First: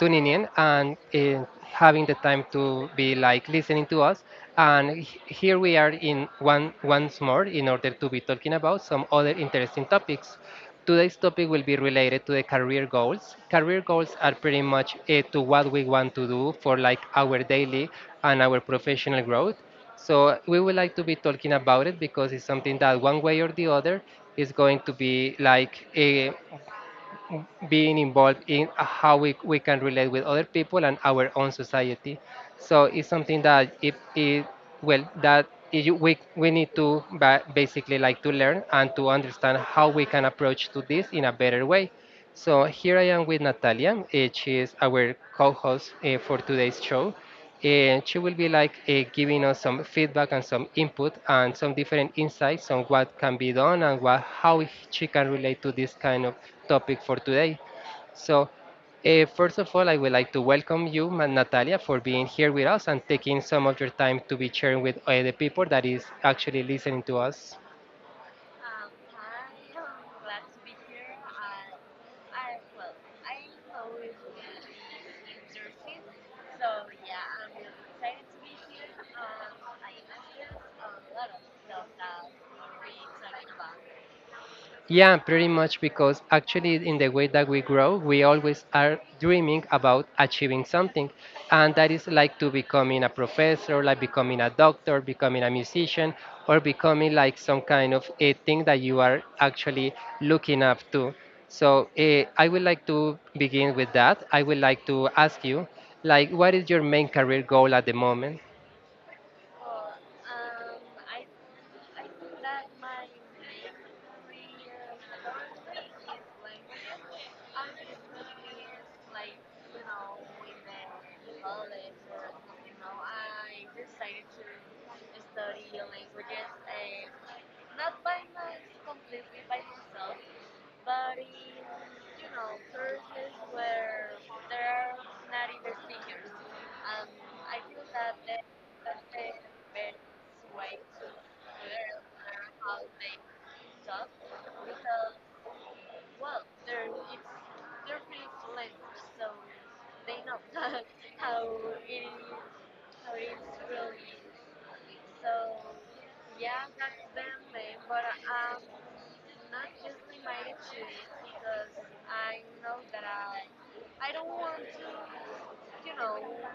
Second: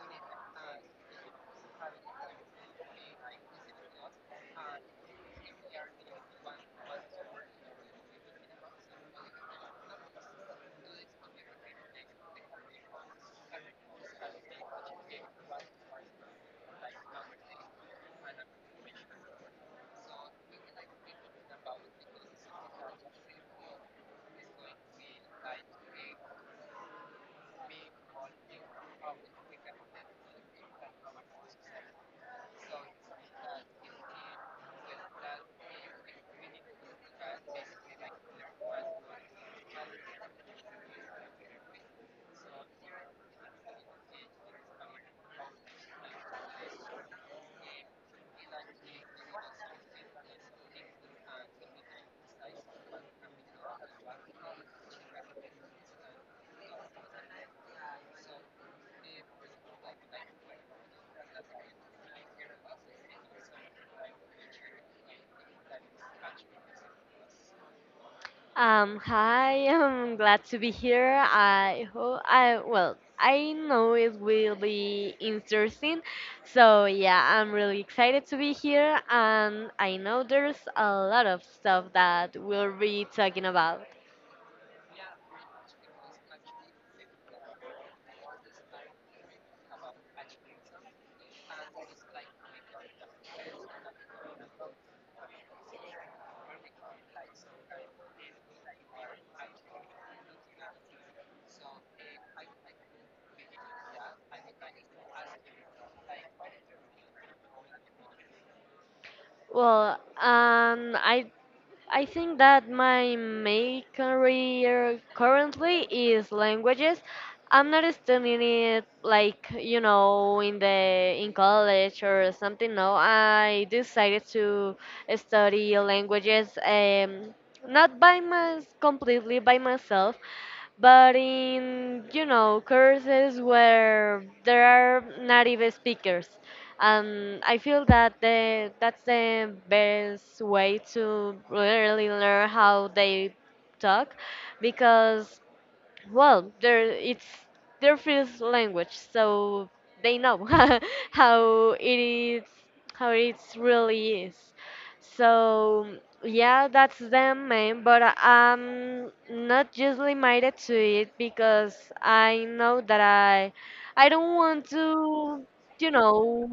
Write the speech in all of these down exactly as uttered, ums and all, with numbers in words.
tuning in and uh, having the time to be like listening to us. And h- here we are in one once more in order to be talking about some other interesting topics. Today's topic will be related to the career goals. Career goals are pretty much uh, to what we want to do for like our daily and our professional growth. So we would like to be talking about it because it's something that one way or the other is going to be like eh, being involved in how we, we can relate with other people and our own society. So it's something that it, it well that it, you- we we need to ba- basically like to learn and to understand how we can approach to this in a better way. So here I am with Natalia. Eh, she is our co-host uh, for today's show, and she will be like uh, giving us some feedback and some input and some different insights on what can be done and what how she can relate to this kind of topic for today. So, uh, first of all, I would like to welcome you, Ma- Natalia, for being here with us and taking some of your time to be sharing with uh, the people that is actually listening to us. Um, hi, I'm glad to be here. I hope I well, I know it will be interesting. So yeah, I'm really excited to be here, and I know there's a lot of stuff that we'll be talking about. Yeah, pretty much because actually, in the way that we grow, we always are dreaming about achieving something. And that is like to becoming a professor, like becoming a doctor, becoming a musician, or becoming like some kind of a thing that you are actually looking up to. So eh, I would like to begin with that. I would like to ask you, like, what is your main career goal at the moment? Well, um, I I think that my main career currently is languages. I'm not studying it, like, you know, in the in college or something. No, I decided to study languages, um, not by my completely by myself, but in, you know, courses where there are native speakers, and I feel that the, that's the best way to really learn how they talk, because, well, there it's their first language, so they know how it is, how it really is. So yeah, that's them, man. But I'm not usually minded to it, because I know that i i don't want to, you know,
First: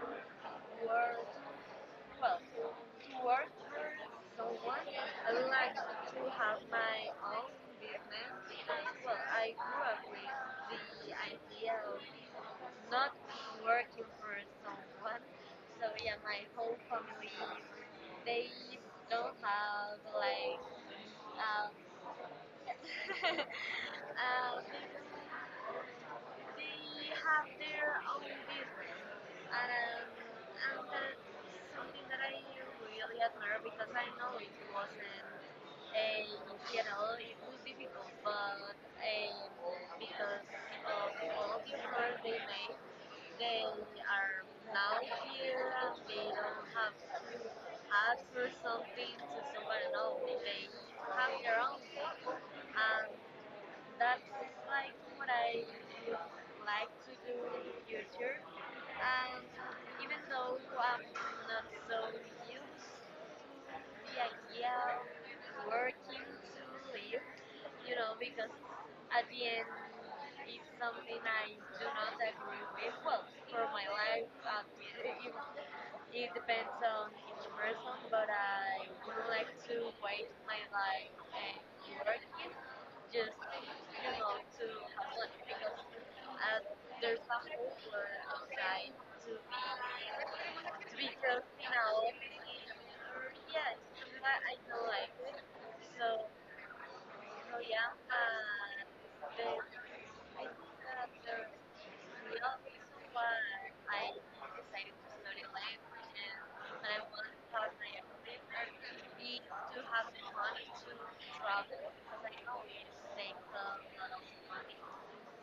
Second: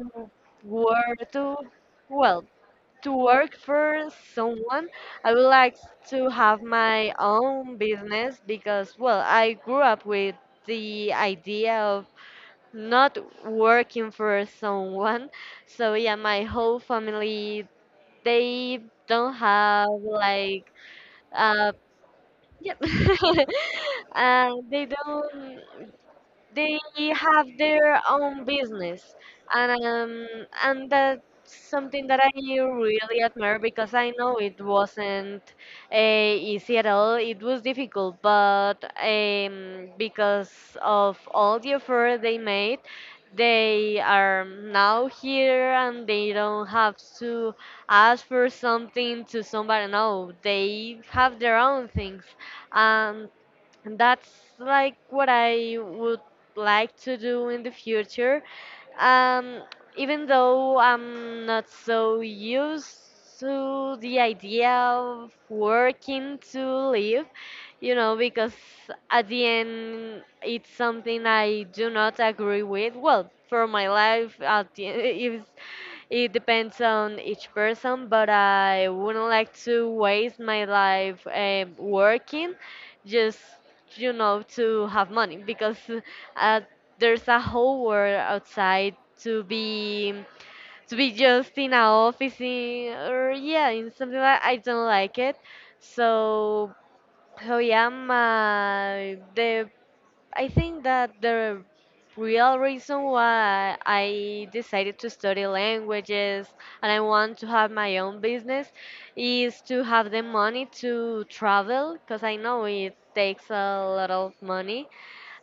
work to, well, to work for someone. I would like to have my own business because, well, I grew up with the idea of not working for someone. So, yeah, my whole family, they don't have, like, uh, yeah. uh, they don't they have their own business, and um, and that's something that I really admire, because I know it wasn't, uh, easy at all. It was difficult, but um, because of all the effort they made, they are now here, and they don't have to ask for something to somebody. No, they have their own things and. And that's like what I would like to do in the future. Um, Even though I'm not so used to the idea of working to live, you know, because at the end, it's something I do not agree with. Well, for my life, at the, it's it depends on each person, but I wouldn't like to waste my life um, working, just, you know, to have money, because, uh, there's a whole world outside to be to be just in an office in, or yeah, in something. Like, I don't like it. So, so yeah, my the I think that the real reason why I decided to study languages and I want to have my own business is to have the money to travel, because I know it takes a lot of money.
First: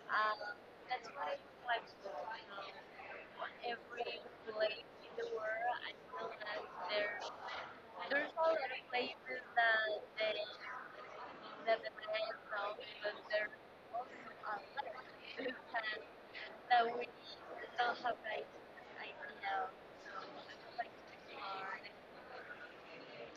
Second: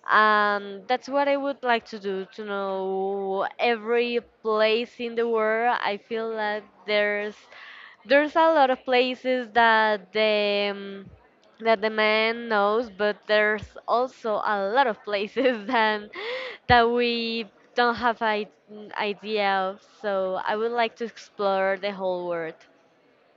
Um, that's what I would like to do, to know every place in the world. I feel that there's there's a lot of places that the um, that the man knows, but there's also a lot of places that that we don't have an idea of. So I would like to explore the whole world.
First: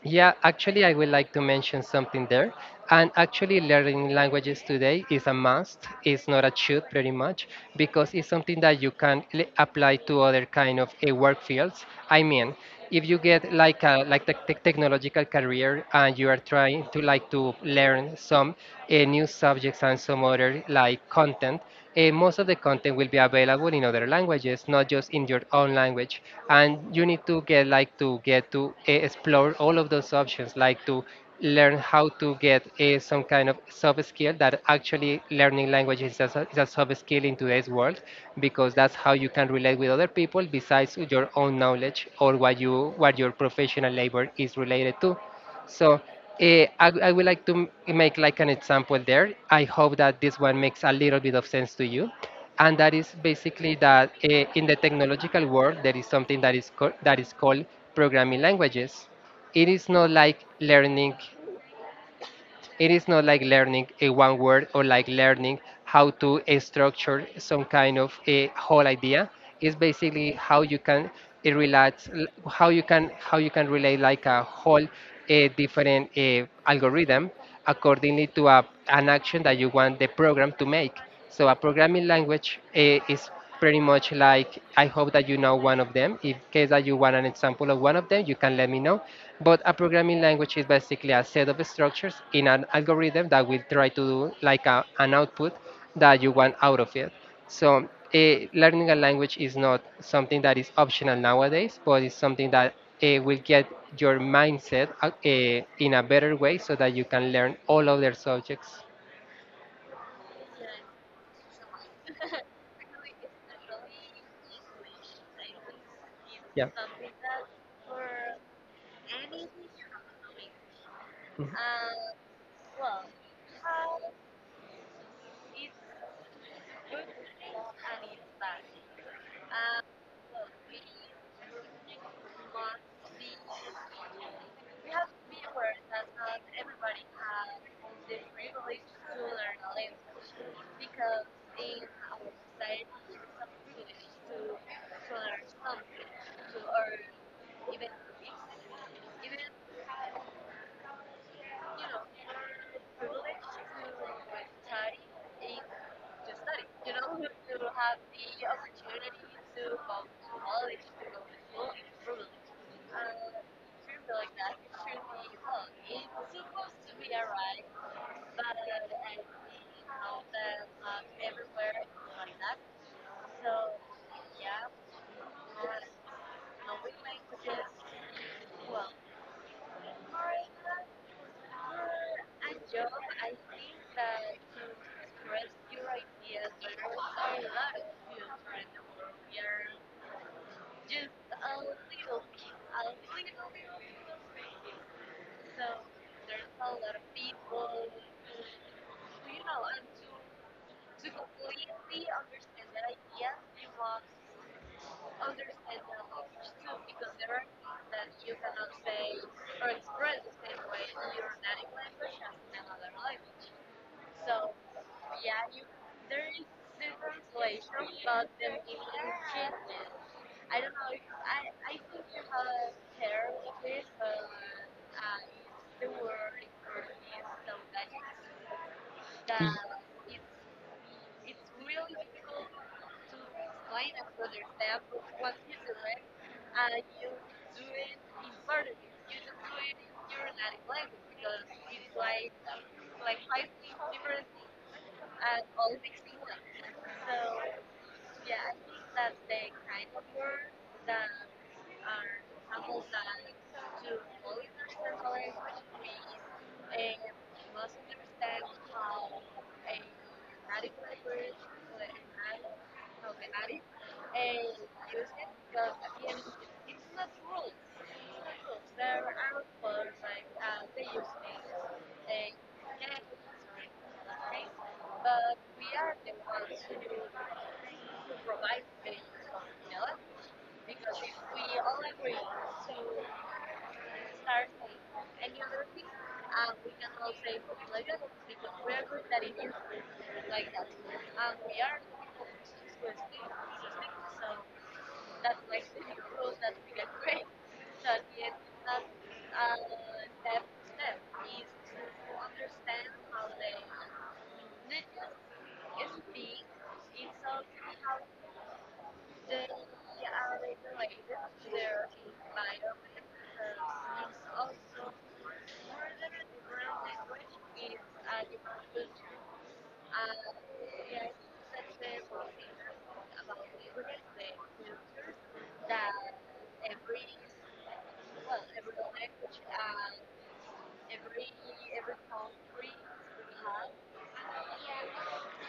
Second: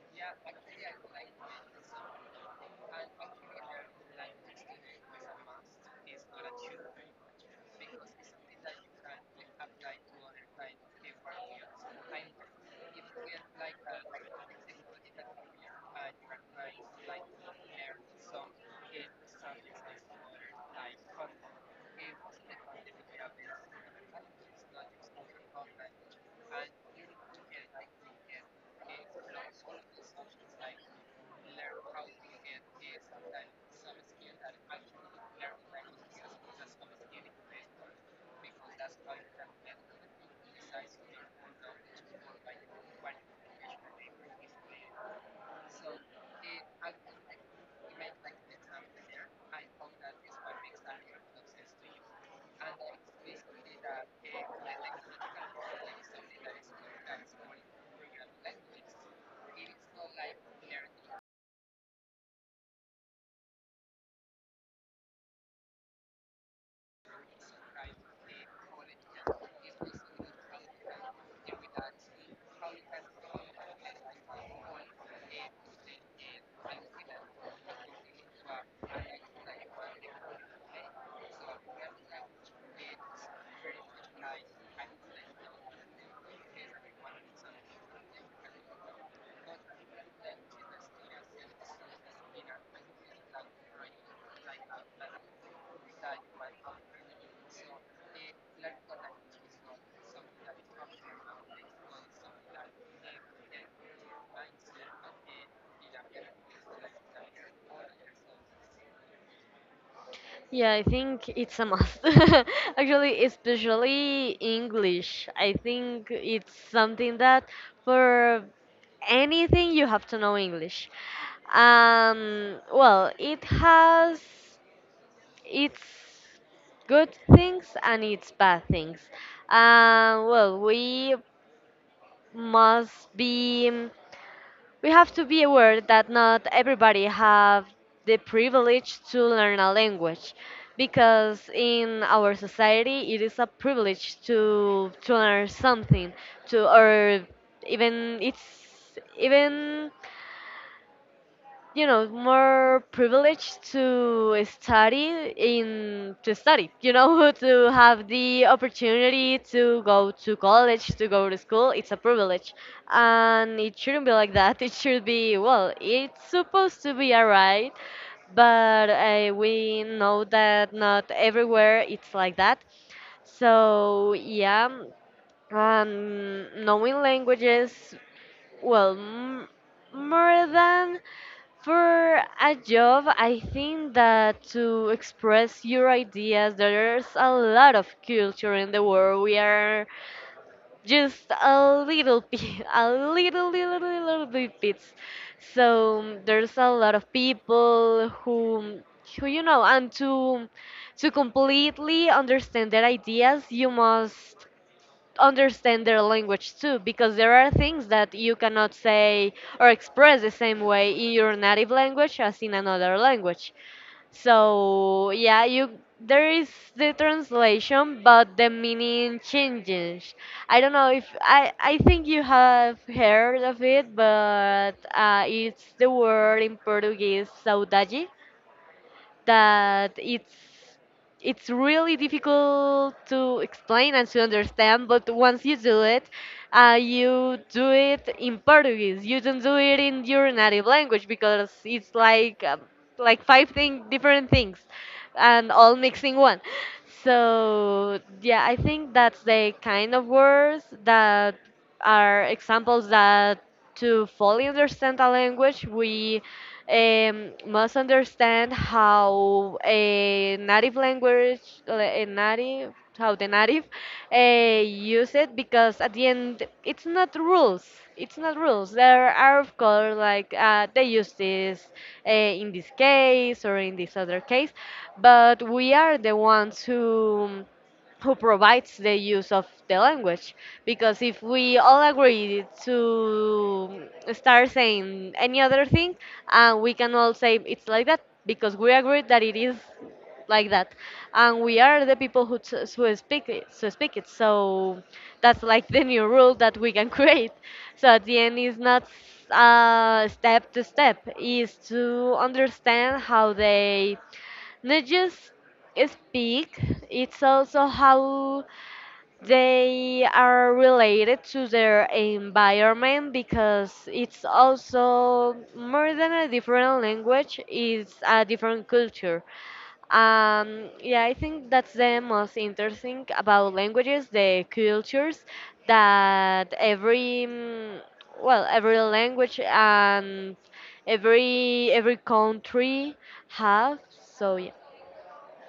Yeah, actually, I would like to mention something there. And actually, learning languages today is a must. It's not a should, pretty much, because it's something that you can l- apply to other kind of uh, work fields. I mean, if you get like a like the tech technological career and you are trying to like to learn some uh, new subjects and some other like content, eh, most of the content will be available in other languages, not just in your own language. And you need to get like to get to eh, explore all of those options, like to learn how to get eh, some kind of soft skill that actually learning languages is a, so- is a soft skill in today's world because that's how you can relate with other people besides your own knowledge or what you what your professional labor is related to. So uh, I, I would like to m- make like an example there. I hope that this one makes a little bit of sense to you. And that is basically that uh, in the technological world, there is something that is, co- that is called programming languages. It is not like learning it is not like learning a one word or like learning how to eh, structure some kind of a whole idea. It's basically how you can it relates how you can how you can relate like a whole a different uh, algorithm accordingly to a, an action that you want the program to make. So a programming language uh, is pretty much like I hope that you know one of them. In case that you want an example of one of them, you can let me know. But a programming language is basically a set of structures in an algorithm that will try to do like a, an output that you want out of it. So eh, learning a language is not something that is optional nowadays, but it's something that uh, will get your mindset uh, eh, in a better way so that you can learn all other subjects. Yeah, I think it's a must. Actually, especially English. I think it's something that Yeah. for anything you have to know English. Um, well, it has it's good things and it's bad things. Uh, well, we must be, we have to be aware that not everybody have the privilege to learn a language, because in our society it is a privilege to to learn something, to or even it's even, you know, more privileged to study in to study, you know, to have the opportunity to go to college, to go to school. It's a privilege, and it shouldn't be like that. It should be, well, it's supposed to be all right, but uh, we know that not everywhere it's like that. So yeah, um, knowing languages, well, m- more than for a job, I think that to express your ideas, there's a lot of culture in the world. We are just a little bit, a little, little, little bit bits. So there's a lot of people who, who you know, and to to completely understand their ideas, you must understand their language too, because there are things that you cannot say or express the same way in your native language as in another language. So yeah, you there is the translation, but the meaning changes. I don't know if i i think you have heard of it, but uh, it's the word in Portuguese, saudade, that it's it's really difficult to explain and to understand, but once you do it, uh, you do it in Portuguese. You don't do it in your native language, because it's like, um, like five thing, different things, and all mixing one. So yeah, I think that's the kind of words that are examples, that to fully understand a language, we um, must understand how a native language, a native, how the native uh, use it, because at the end, it's not rules. It's not rules. There are, of course, like, uh, they use this uh, in this case or in this other case, but we are the ones who who provides the use of the language. Because if we all agree to start saying any other thing, and we can all say it's like that, because we agree that it is like that, and we are the people who, t- who speak it, so speak it. So that's like the new rule that we can create. So at the end, it's not uh, step to step, is to understand how they not just speak, it's also how they are related to their environment, because it's also more than a different language, it's a different culture. Um, yeah, I think that's the most interesting about languages, the cultures that every mm, well, every language and every every country have. So yeah.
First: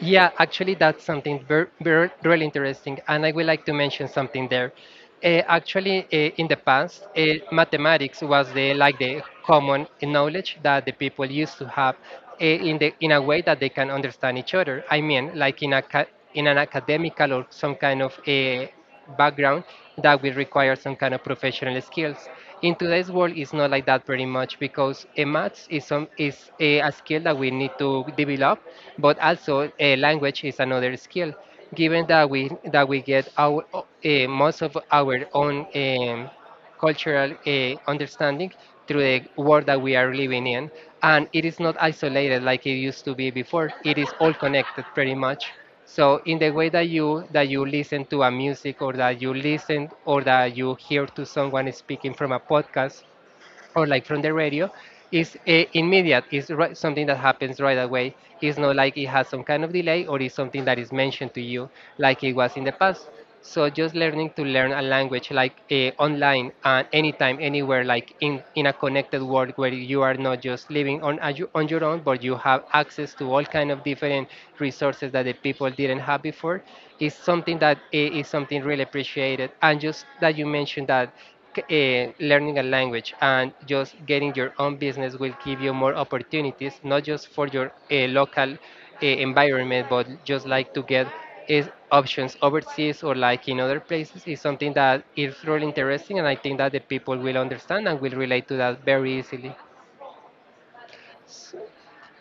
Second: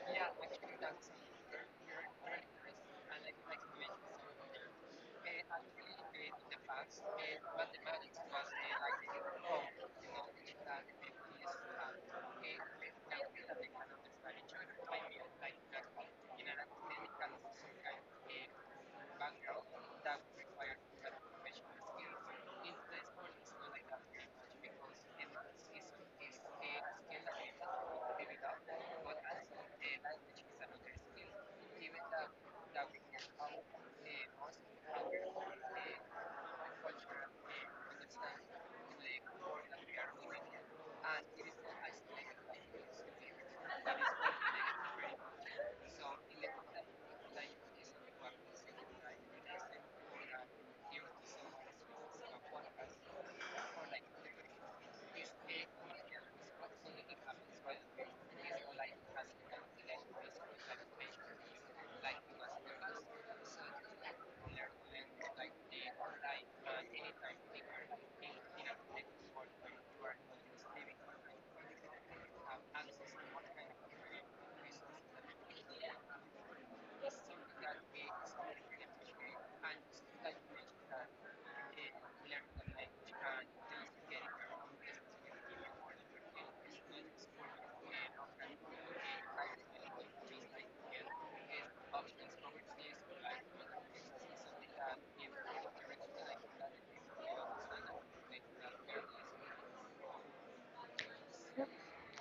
Yeah, actually, that's something very, very, really interesting, and I would like to mention something there. Uh, actually, uh, in the past, uh, mathematics was the like the common knowledge that the people used to have uh, in the in a way that they can understand each other. I mean, like in a ca- in an academical or some kind of uh, background that will require some kind of professional skills. In today's world, it's not like that pretty much because a maths is some is a, a skill that we need to develop, but also a language is another skill. Given that we that we get our uh, most of our own um, cultural uh, understanding through the world that we are living in. And it is not isolated like it used to be before. It is all connected pretty much. So in the way that you that you listen to a music or that you listen or that you hear to someone speaking from a podcast, or like from the radio is uh, immediate. It's right, something that happens right away. It's not like it has some kind of delay or it's something that is mentioned to you like it was in the past. So just learning to learn a language like uh, online and anytime anywhere, like in in a connected world where you are not just living on a- on your own but you have access to all kind of different resources that the people didn't have before, is something that i- is something really appreciated. And just that you mentioned that c- eh, learning a language and just getting your own business will give you more opportunities, not just for your eh, local eh, environment, but just like to get is options overseas or like in other places is something that is really interesting, and I think that the people will understand and will relate to that very easily.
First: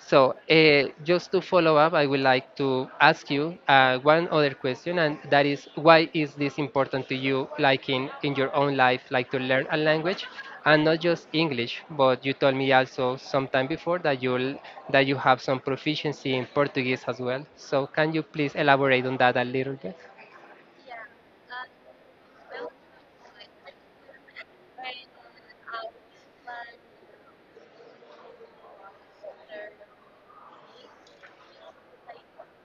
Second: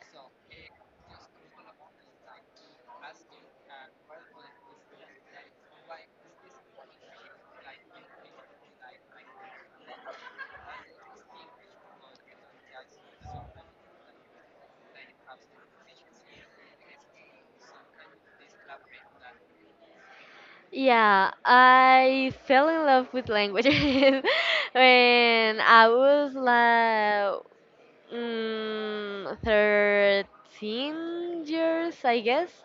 So, uh, just to follow up, I would like to ask you uh, one other question, and that is, why is this important to you, like in in your own life, like to learn a language, and not just English? But you told me also sometime before that you that you have some proficiency in Portuguese as well. So, can you please elaborate on that a little bit? Yeah, I fell in love with languages when I was like, mm, thirteen years, I guess.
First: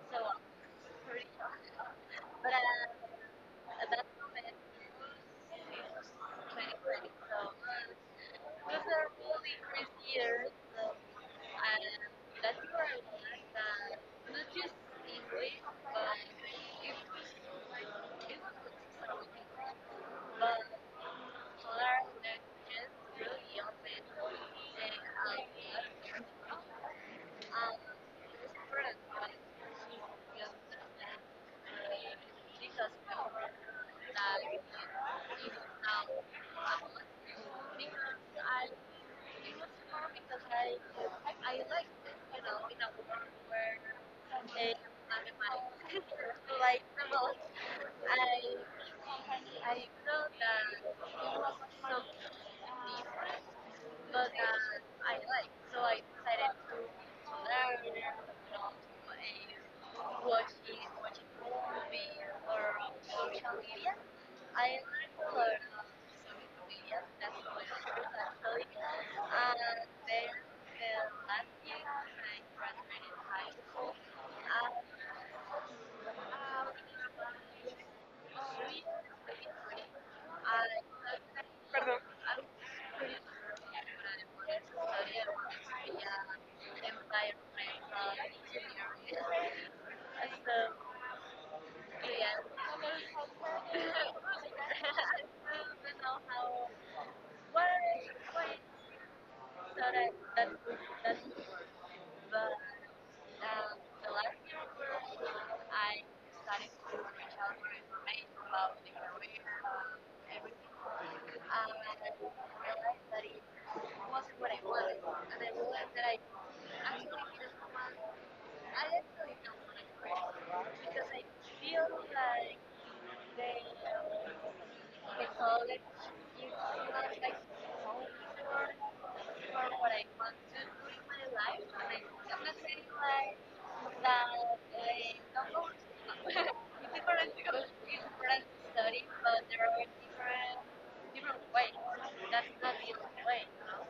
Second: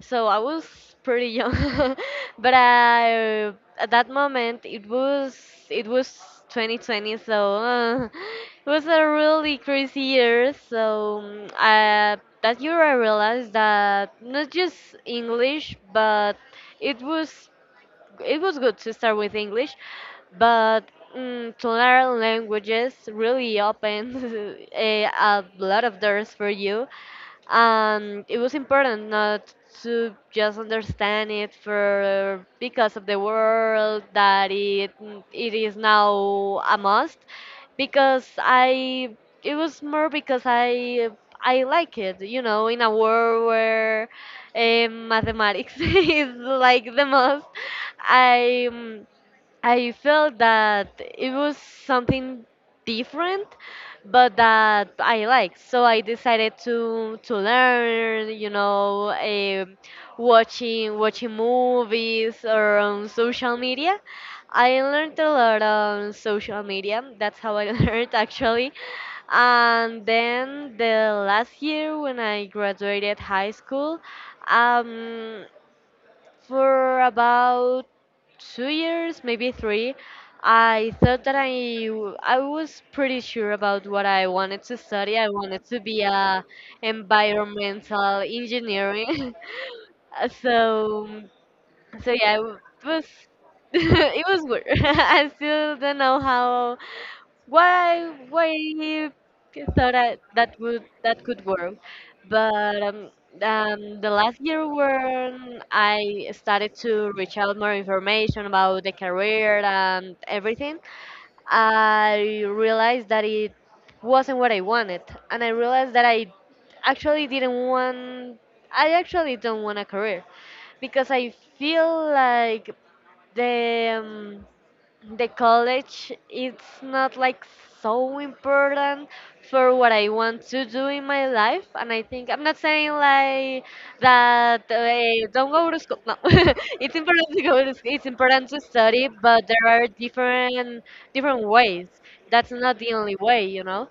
So I was pretty young, but I, at that moment it was it was twenty twenty, so, uh, it was a really crazy year. So mm, uh, that year I realized that not just English, but it was it was good to start with English, but mm, to learn languages really opens eh, a lot of doors for you. And it was important, not to just understand it for because of the world, that it it is now a must, because I, it was more because I I like it, you know, in a world where um mathematics is like the most, I I felt that it was something different, but that I liked. So I decided to to learn, you know, um watching watching movies or on social media. I learned a lot on social media. That's how I learned, actually. And then the last year when I graduated high school, um, for about two years, maybe three, I thought that I w- I was pretty sure about what I wanted to study. I wanted to be a environmental engineering. So so yeah, it was it was weird. I still don't know how why why thought I, that would that could work. But um, um, the last year when I started to reach out more information about the career and everything, I realized that it wasn't what I wanted, and I realized that I actually didn't want. I actually don't want a career, because I feel like the um, the college it's not like so important for what I want to do in my life. And I think, I'm not saying like that, uh, don't go to school. No, it's important to go to school, it's important to study, but there are different different ways. That's not the only way, you know.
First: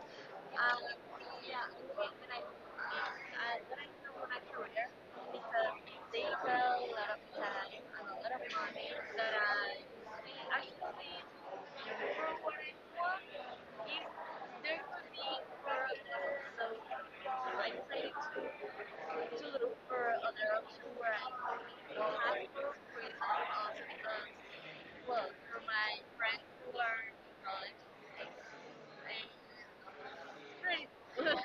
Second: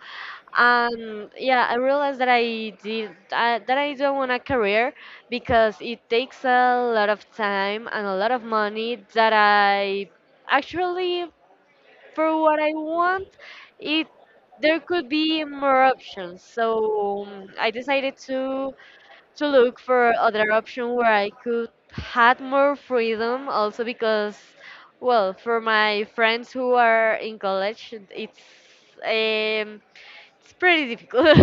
And yeah, I realized that I did, uh, that I don't want a career, because it takes a lot of time and a lot of money that I actually for what I want, it there could be more options. So um, I decided to to look for other option where I could had more freedom, also because, well, for my friends who are in college, it's um, it's pretty difficult,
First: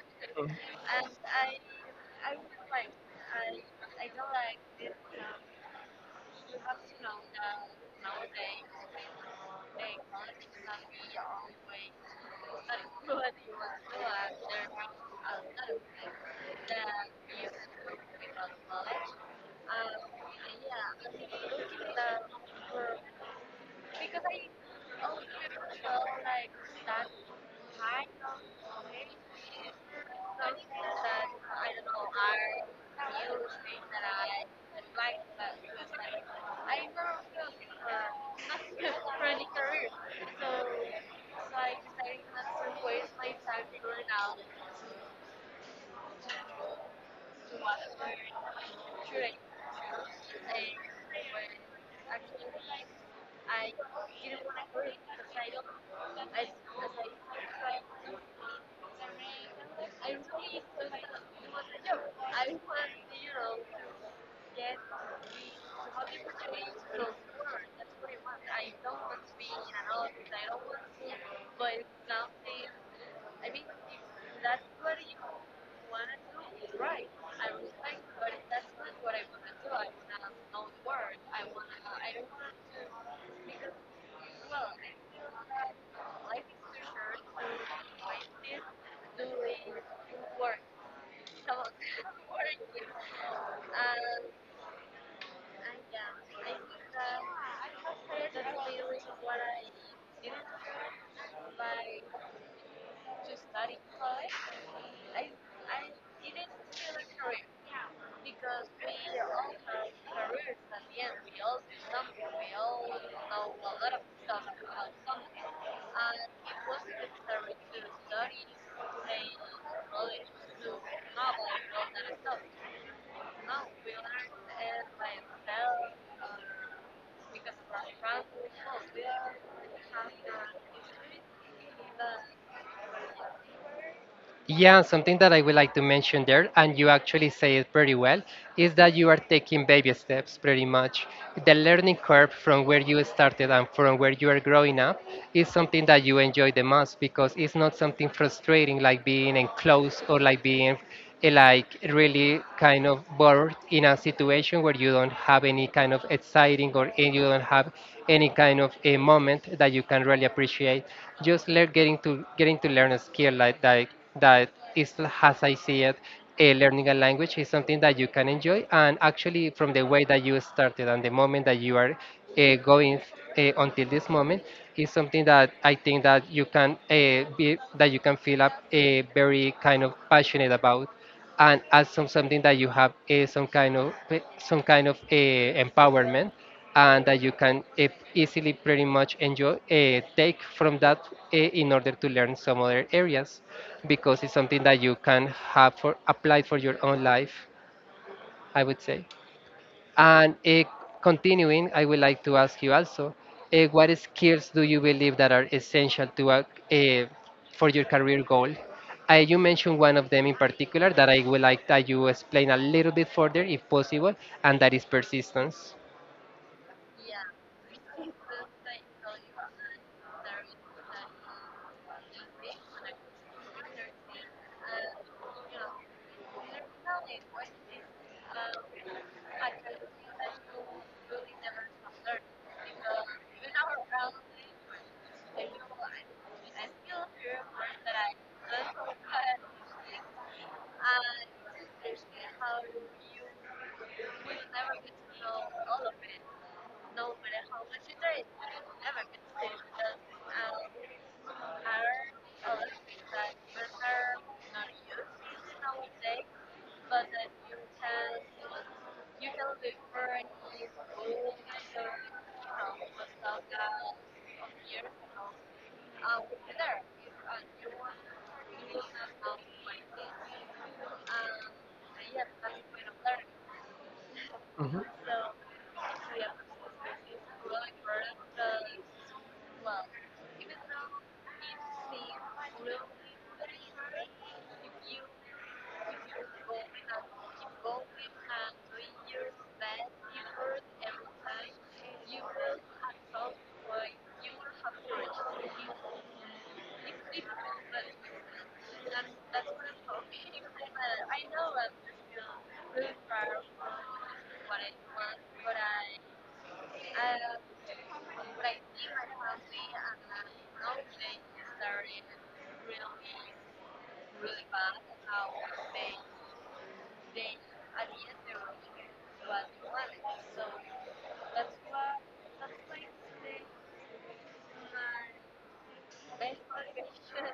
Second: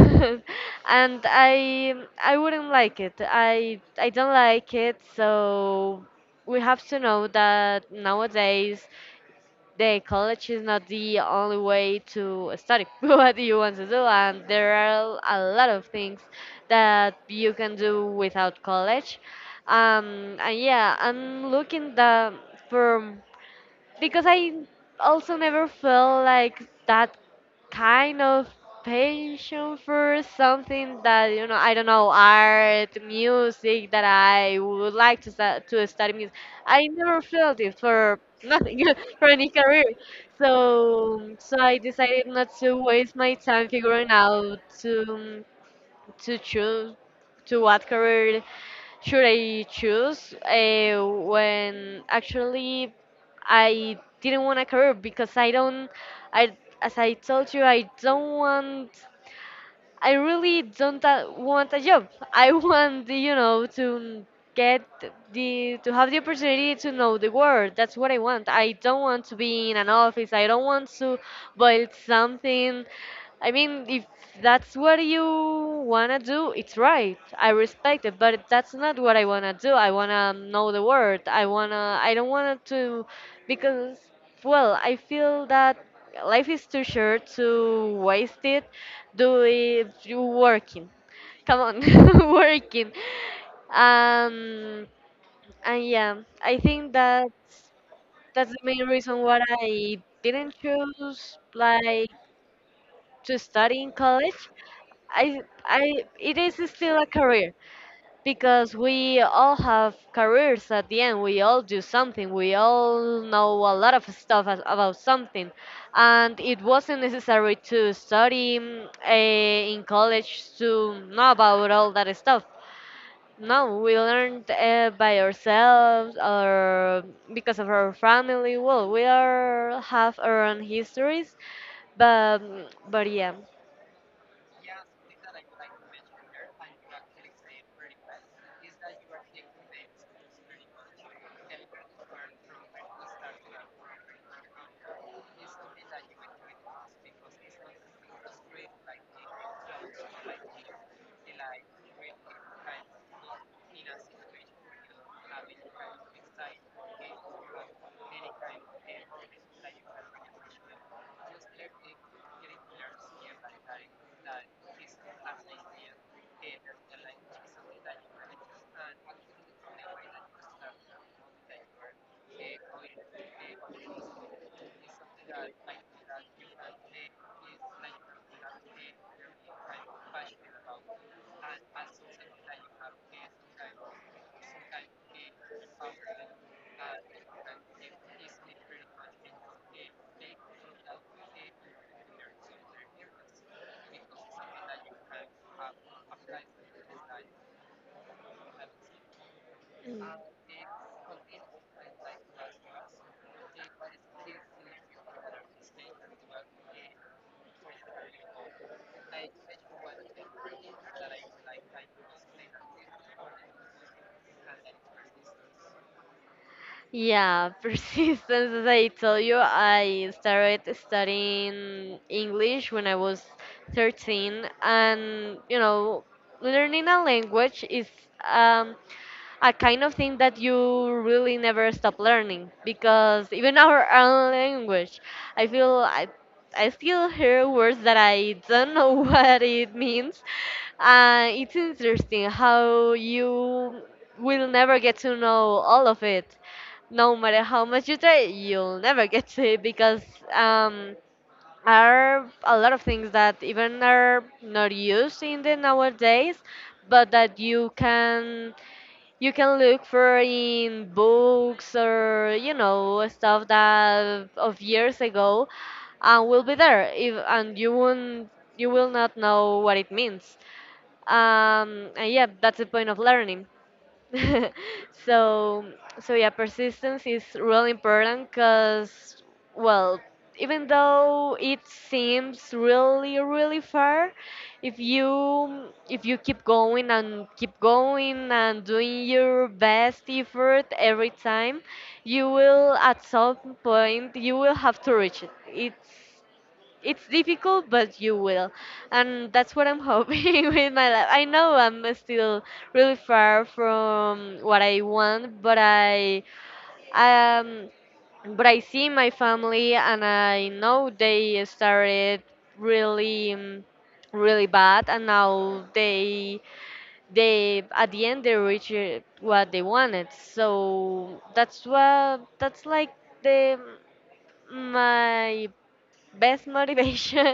and I I wouldn't like it. I I don't like it. So we have to know that nowadays the college is not the only way to study what you want to do, and there are a lot of things that you can do without college. Um and yeah, I'm looking the for because I also never felt like that kind of passion for something, that you know, I don't know, art, music, that I would like to, stu- to study music. I never felt it for nothing, for any career. So so I decided not to waste my time figuring out to to choose to what career should I choose, uh, when actually I didn't want a career, because I don't, I as I told you, I don't want, I really don't uh, want a job. I want, you know, to get the to have the opportunity to know the world. That's what I want. I don't want to be in an office. I don't want to build something. I mean, if that's what you wanna do, it's right. I respect it, but that's not what I wanna do. I wanna know the word. I wanna. I don't wanna to, because well, I feel that life is too short to waste it. Do it. You working. Come on, working. Um, and yeah, I think that's that's the main reason why I didn't choose like to study in college. I I It is still a career because we all have careers at the end. We all do something. We all know a lot of stuff as- about something, and it wasn't necessary to study uh, in college to know about all that stuff. No, we learned uh, by ourselves or because of our family. Well, we are have our own histories, but but yeah. Yeah, something that I would like to mention there, and you actually say it pretty well, is that you are taking baby steps pretty much. The learning curve from where you started and from where you are growing up is something that you enjoy the most because it's not something frustrating like being enclosed or like being eh, like really kind of bored in a situation where you don't have any kind of exciting or and you don't have any kind of a moment that you can really appreciate. Just learn getting to getting to learn a skill like that that is as I see it. A learning a language is something that you can enjoy, and actually, from the way that you started and the moment that you are uh, going uh, until this moment, is something that I think that you can uh, be that you can feel a, a very kind of passionate about, and as some something that you have uh, some kind of uh, some kind of uh, empowerment, and that you can uh, easily pretty much enjoy uh, take from that uh, in order to learn some other areas, because it's something that you can have for apply for your own life, I would say. And eh, continuing, I would like to ask you also, eh, what skills do you believe that are essential to a, eh, for your career goal? Uh, you mentioned one of them in particular that I would like that you explain a little bit further, if possible, and that is persistence. Yeah, persistence. As I told you, I started studying English when I was thirteen, and you know, learning a language is um, a kind of thing that you really never stop learning because even our own language, I feel I, I still hear words that I don't know what it means. Uh, it's interesting how you will never get to know all of it no matter how much you try, you'll never get to it because um, are a lot of things that even are not used in the nowadays, but that you can you can look for in books or you know stuff that of years ago and will be there if and you won't you will not know what it means. Um, and yeah, that's the point of learning. so so yeah persistence is really important because well, even though it seems really really far, if you if you keep going and keep going and doing your best effort every time, you will at some point, you will have to reach it it's it's difficult, but you will. And that's what I'm hoping with my life. I know I'm still really far from what I want, but I um but I see my family and I know they started really um, really bad, and now they they at the end they reach uh, what they wanted. So that's what that's like the my best motivation.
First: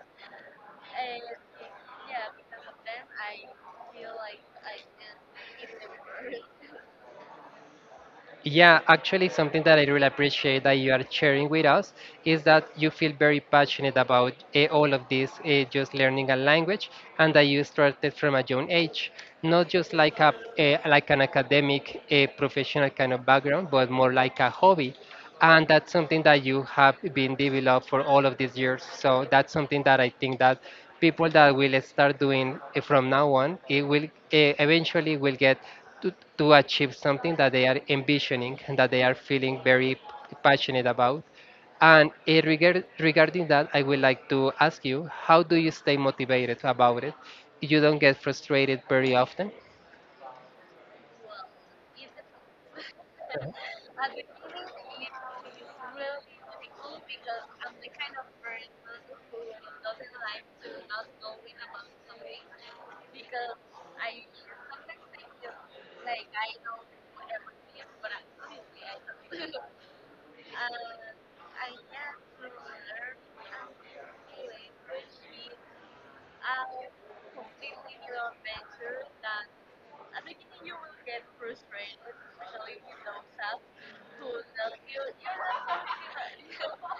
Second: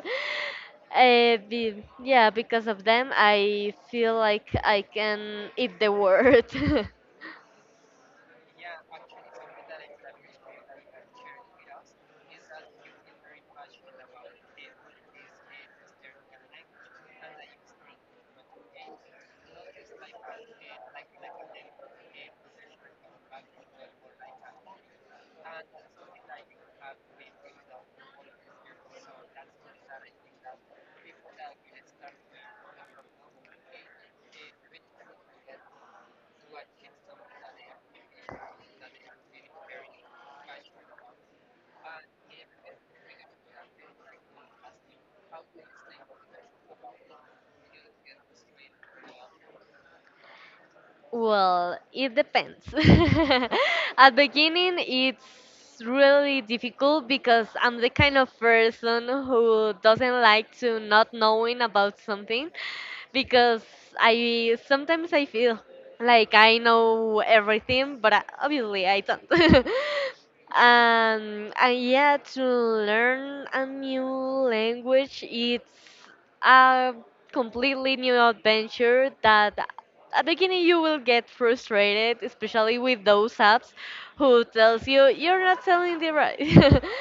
uh, be, yeah, because of them, I feel like I can eat the world. Yeah, actually, something that I really appreciate that you are sharing with us is that you feel very passionate about eh, all of this, eh, just learning a language, and that you started from a young age, not just like a, eh, like an academic, a professional kind of background, but more like a hobby. And that's something that you have been developed for all of these years, so that's something that I think that people that will start doing it from now on it will eh, eventually will get to, to achieve something that they are envisioning and that they are feeling very passionate about. And eh, regard, regarding that, I would like to ask you, how do you stay motivated about it? You don't get frustrated very often? Well, it depends. At beginning, it's really difficult because I'm the kind of person who doesn't like to not knowing about something because I sometimes I feel like I know everything, but I, obviously I don't. um, and uh, Yeah, to learn a new language, it's a completely new adventure that at the beginning you will get frustrated, especially with those apps who tells you you're not selling the right.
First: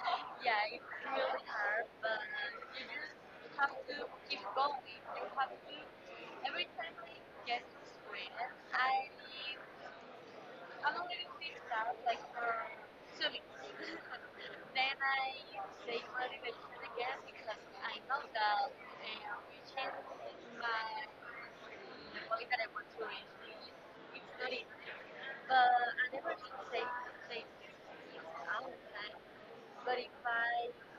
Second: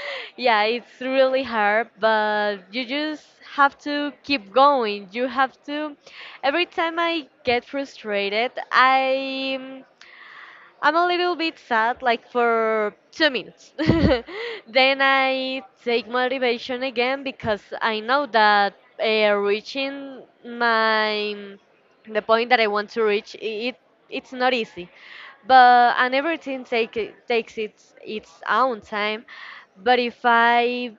Yeah, it's really hard, but you just have to keep going. You have to. Every time I get frustrated, I I'm a little bit sad, like for two minutes. Then I take motivation again because I know that uh, reaching my the point that I want to reach, i- it it's not easy. But and everything take, it- takes its its own time. But if I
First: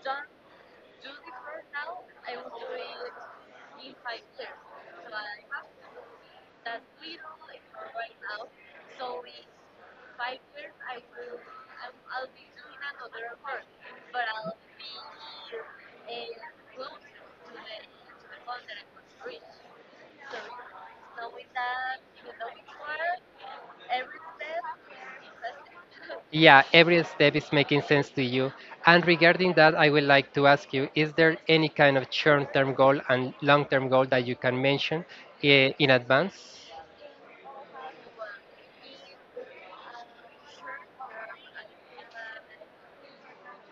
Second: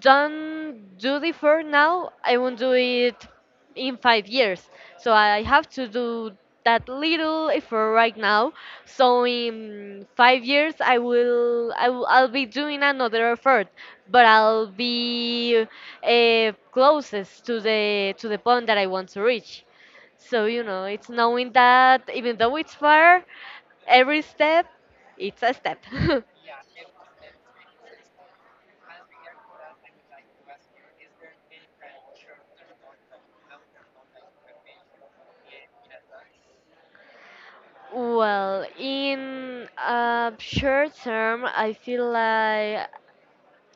don't do the for now, I won't do it in five years. So I have to do that little effort right now. So in five years, I will, I will I'll be doing another effort, but I'll be uh, closest to the to the point that I want to reach. So you know, it's knowing that even though it's far, every step, it's a step. Yeah, every step is making sense to you. And regarding that, I would like to ask you, is there any kind of short-term goal and long-term goal that you can mention eh, in advance? Well, in a short term, I feel like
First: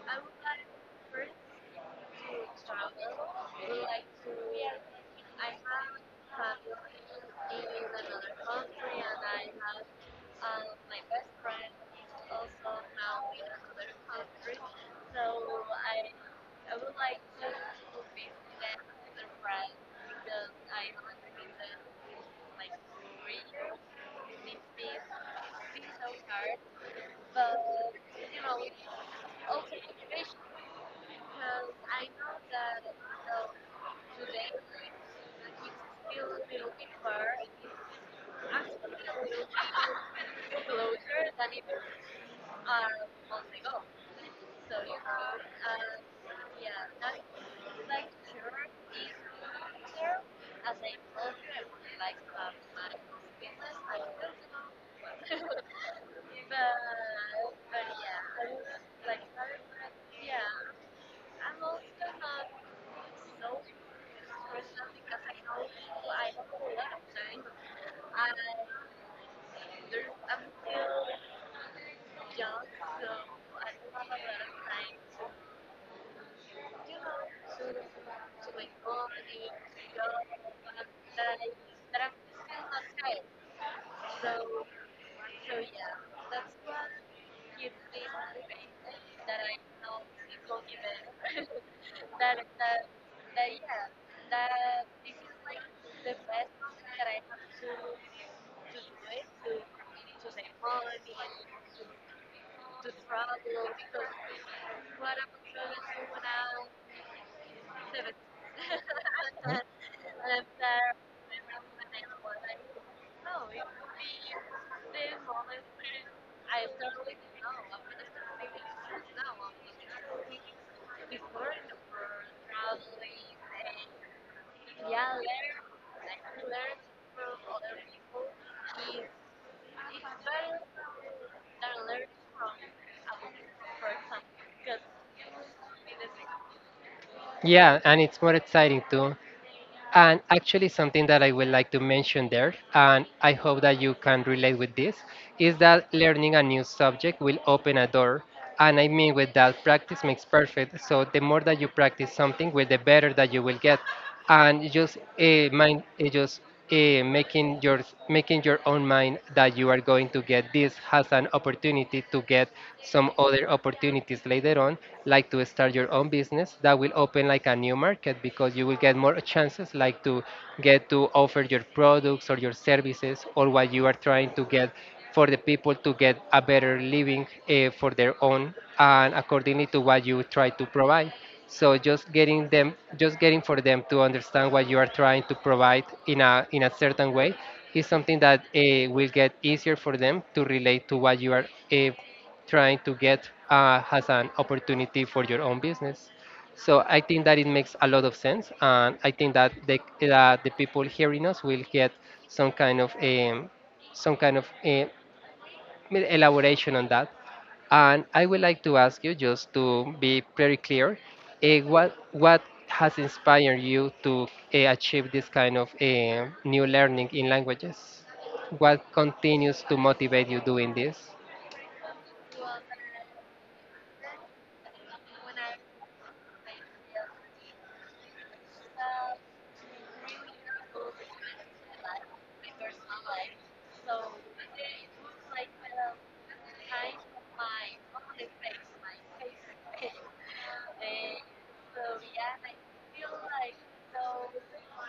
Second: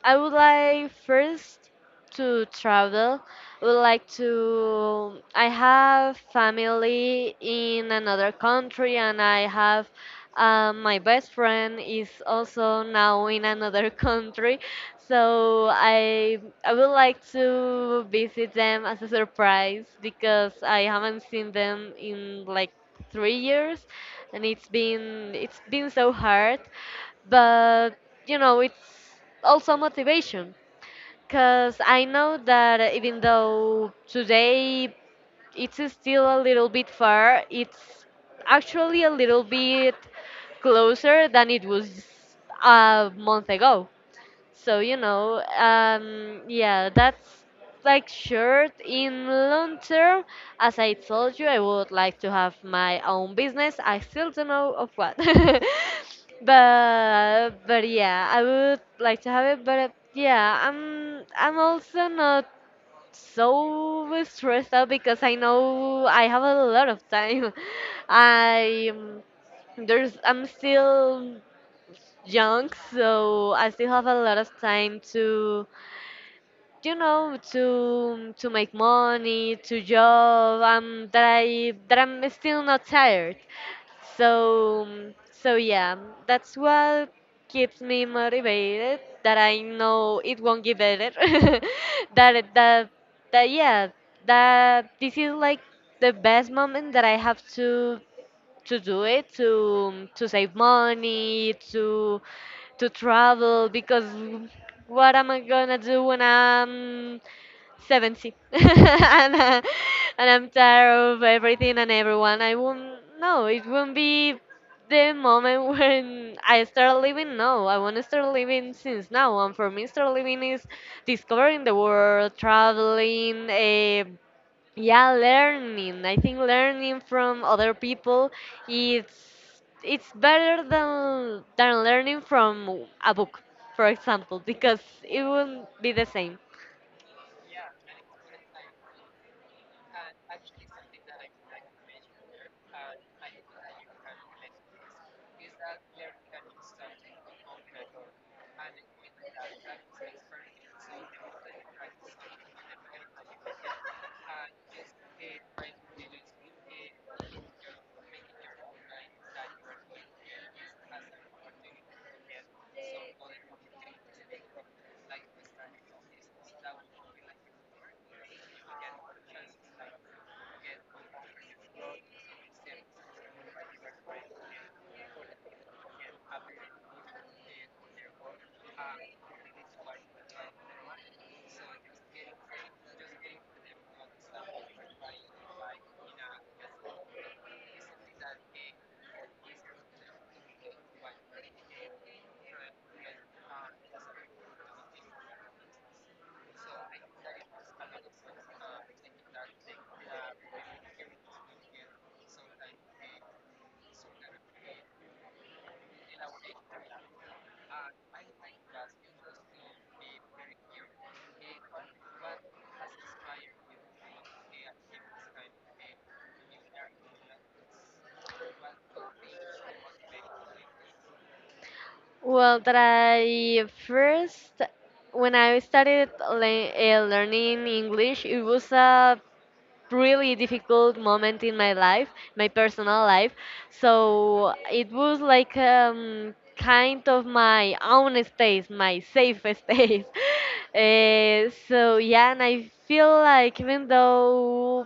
I would like first to travel. I would like to. I have family in another country, and I have um, my best friend is also now in another country. So I I would like to visit them as a surprise because I haven't seen them in like three years, and it's been it's been so hard, but you know, it's also motivation because I know that even though today it's still a little bit far, it's actually a little bit closer than it was a month ago. So you know, um, yeah, that's like short in long term. As I told you, I would like to have my own business. I still don't know of what, but but yeah, I would like to have it. But uh, yeah, I'm I'm also not so stressed out because I know I have a lot of time. I there's I'm still young, so I still have a lot of time to, you know, to to make money, to job. Um, that I that I'm still not tired. So so yeah, that's what keeps me motivated. That I know it won't get better. that it- that that Yeah, that this is like the best moment that I have to to do it to to save money, to to travel. Because what am I gonna do when I'm seventy and, uh, and I'm tired of everything and everyone? I won't, no, it won't be the moment when I start living. No, I want to start living since now. And for me, start living is discovering the world, traveling, uh, yeah, learning. I think learning from other people, it's it's better than than learning from a book, for example, because it won't be the same. Yeah, and it's more exciting too. And actually, something that I would like to mention there, and I hope that you can relate with this, is that learning a new subject will open a door. And I mean, with that, practice makes perfect. So, the more that you practice something, well, the better that you will get. And just uh, mind, eh, just eh, making your making your own mind that you are going to get this has an opportunity to get some other opportunities later on, like to start your own business that will open like a new market because you will get more chances, like to get to offer your products or your services or what you are trying to get for the people to get a better living, uh, for their own and accordingly to what you try to provide. So just getting them, just getting for them to understand what you are trying to provide in a in a certain way is something that uh, will get easier for them to relate to what you are uh, trying to get uh, as an opportunity for your own business. So I think that it makes a lot of sense, and I think that the that the people hearing us will get some kind of um, some kind of uh, elaboration on that. And I would like to ask you just to be very clear, uh, what what has inspired you to uh, achieve this kind of uh, new learning in languages? What continues to motivate you doing this? Well, that I first when I started le- uh, learning English, it was a really difficult moment in my life, my personal life. So it was like um, kind of my own space, my safe space. Eh, so yeah, and I feel like even though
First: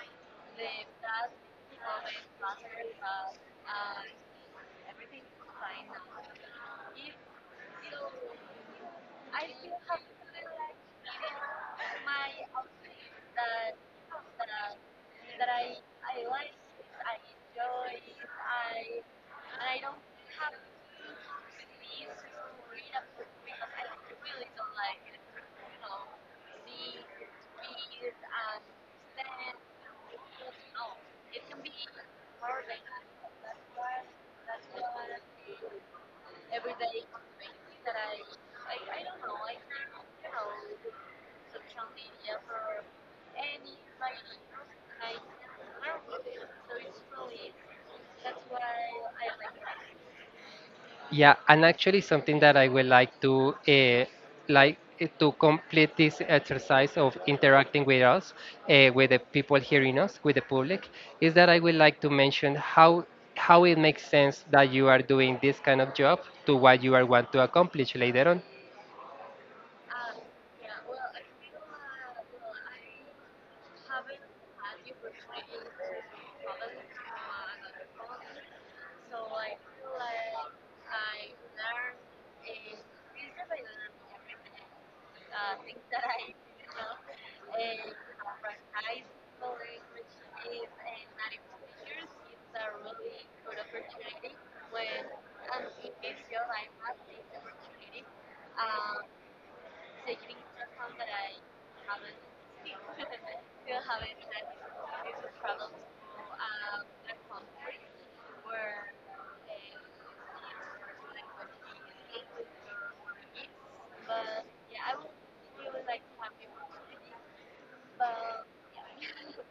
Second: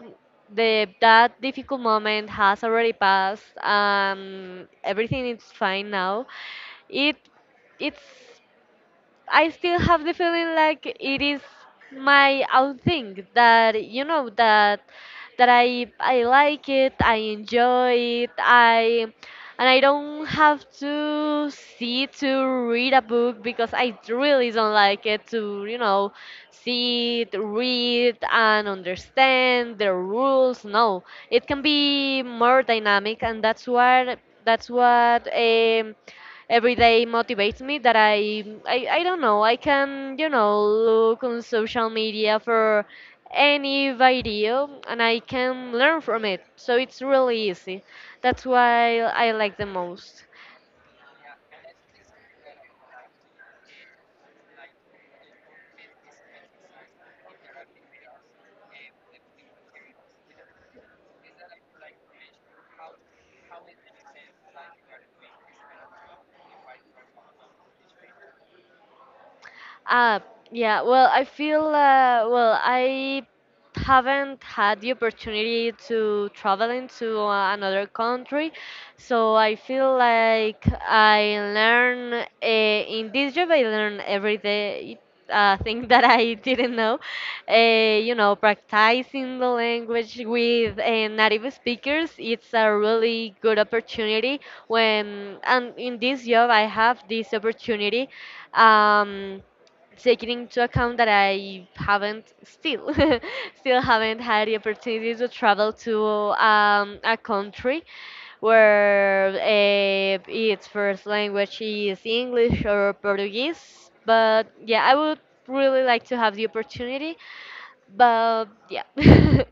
the that difficult moment has already passed, um, everything is fine now. It it's I still have the feeling like it is my own thing, that you know, that that I I like it, I enjoy it, I and I don't have to see to read a book because I really don't like it to you know, see it, read and understand the rules. No, it can be more dynamic, and that's what that's what. Um, every day motivates me that I, I I don't know, I can you know look on social media for any video and I can learn from it, so it's really easy. That's why I like the most. Yeah, and actually something that I would like to uh, like eh, to complete this exercise of interacting with us, uh, with the people hearing us, with the public, is that I would like to mention how how it makes sense that you are doing this kind of job to what you are want to accomplish later on. Uh, yeah, well, I feel, uh, well, I haven't had the opportunity to travel into uh, another country, so I feel like I learn uh, in this job. I learn every day uh, thing that I didn't know. Uh, you know, practicing the language with uh, native speakers, it's a really good opportunity when, and in this job, I have this opportunity. Um, taking into account that I haven't still still haven't had the opportunity to travel to um, a country where eh, its first language is English or Portuguese. But yeah, I would really like to have the opportunity. But yeah.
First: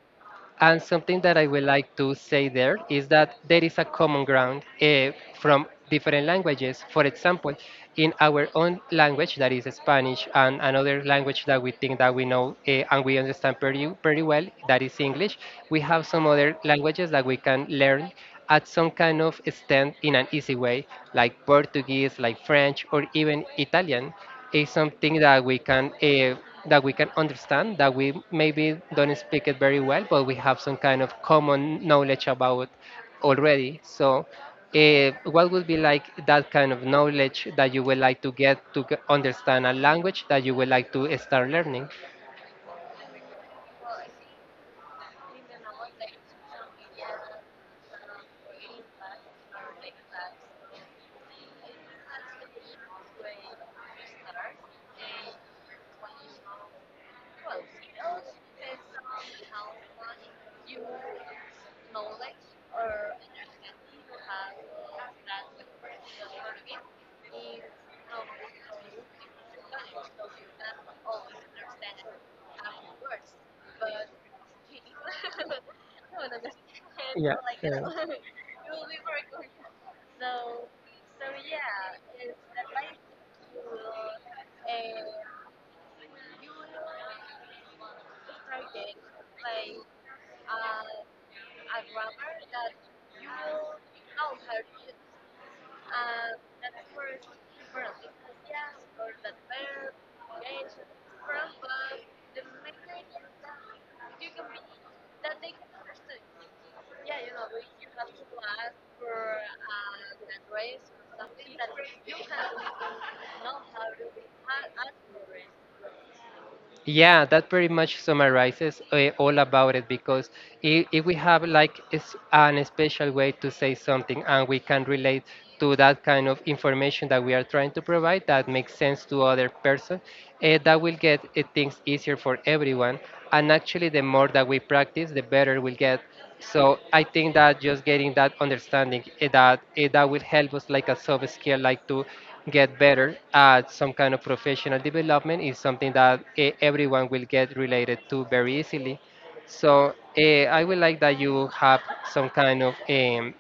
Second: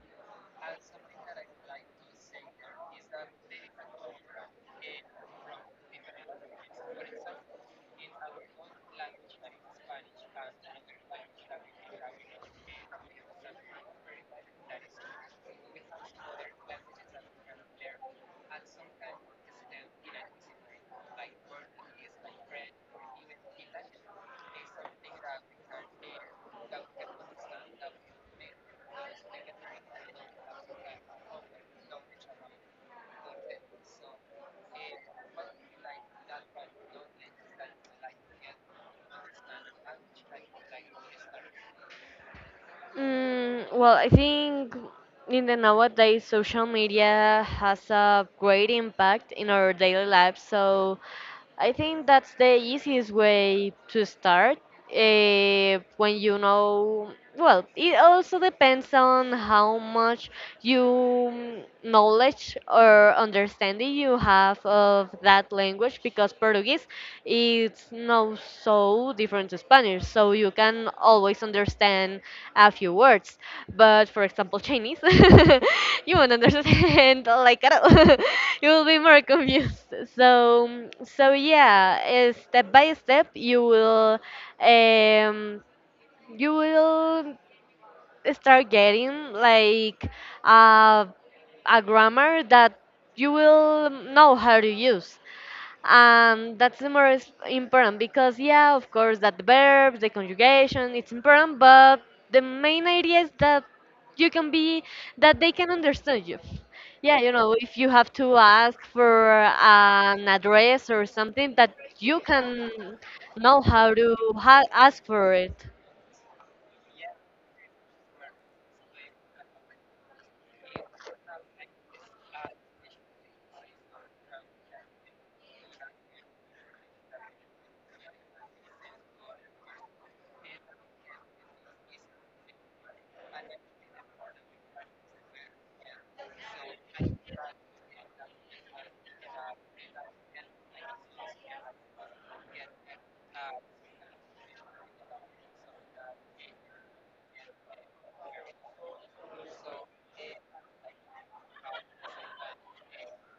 And something that I would like to say there is that there is a common ground, eh, from different languages. For example, in our own language, that is Spanish, and another language that we think that we know, eh, and we understand pretty, pretty well, that is English, we have some other languages that we can learn at some kind of extent in an easy way, like Portuguese, like French, or even Italian is something that we can uh, that we can understand, that we maybe don't speak it very well but we have some kind of common knowledge about already. So uh, what would be like that kind of knowledge that you would like to get to g- understand a language that you would like to start learning? Mm, well, I think in the nowadays, social media has a great impact in our daily lives. So I think that's the easiest way to start. Uh, when you know, well, it also depends on how much you mm, knowledge or understanding you have of that language, because Portuguese, it's not so different to Spanish, so you can always understand a few words. But for example, Chinese, you won't understand Yeah, like at yeah. all. You will be more confused. So so yeah eh, step by step, you will um you will start getting like uh, a grammar that you will know how to use. Um, that's the most important because yeah, of course that the verbs, the conjugation, it's important, but the main idea is that you can be that they can understand you. Yeah, you know, if you have to ask for an address or something, that you can know how to ha- ask for it. Yeah, that pretty much summarizes uh, all about it because if, if we have like is an special way to say something and we can relate to that kind of information that we are trying to provide that makes sense to other person, uh, that will get uh, things easier for everyone. And actually, the more that we practice, the better we'll get. So I think that just getting that understanding, eh, that eh, that will help us like a sub skill, like to get better at some kind of professional development, is something that eh, everyone will get related to very easily. So eh, I would like that you have some kind of um,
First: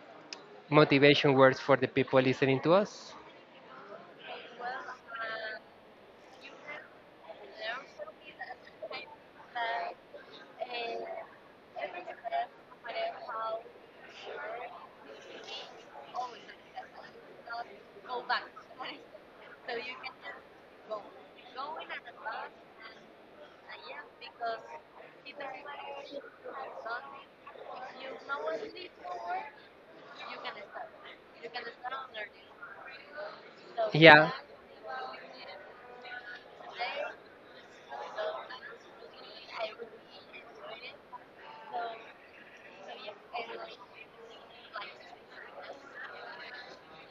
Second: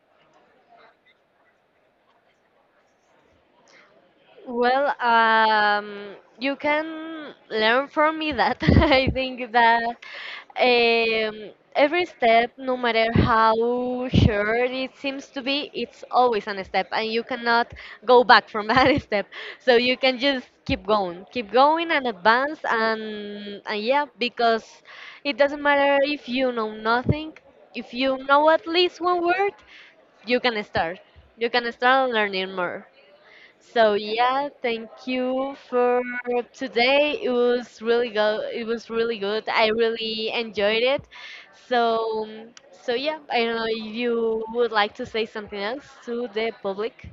motivation words for the people listening to us. Well, um, you can learn from me that I think that um, every step, no matter how short it seems to be, it's always an step, and you cannot go back from that step. So you can just keep going, keep going, and advance, and, and yeah, because it doesn't matter if you know So nothing, if you know at least one word, you can start. You can start learning more. So yeah. yeah, thank you for today. It was really good. It was really good. I really enjoyed it. So so yeah, I don't know if you would like to say something else to the public.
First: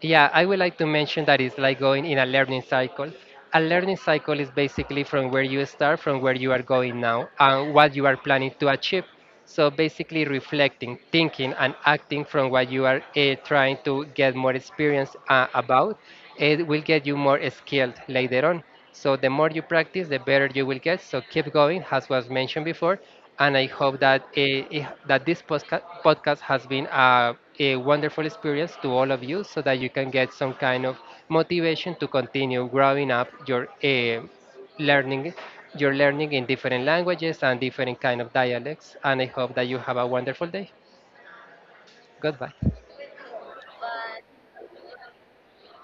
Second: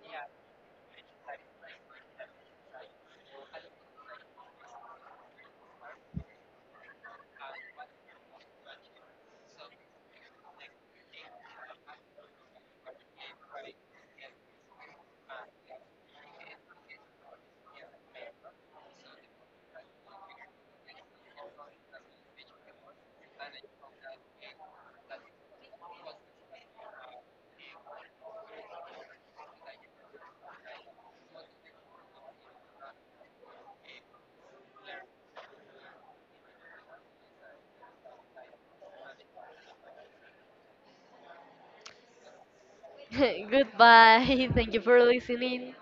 Yeah, I would like to mention that it's like going in a learning cycle. A learning cycle is basically from where you start, from where you are going now, and what you are planning to achieve. So basically, reflecting, thinking, and acting from what you are eh, trying to get more experience uh, about, it will get you more skilled later on. So the more you practice, the better you will get. So keep going, as was mentioned before, and I hope that uh, eh, that this postca- podcast has been a, a wonderful experience to all of you, so that you can get some kind of motivation to continue growing up your uh, learning, your learning in different languages and different kind of dialects. And I hope that you have a wonderful day. Goodbye. Goodbye. Thank you for listening.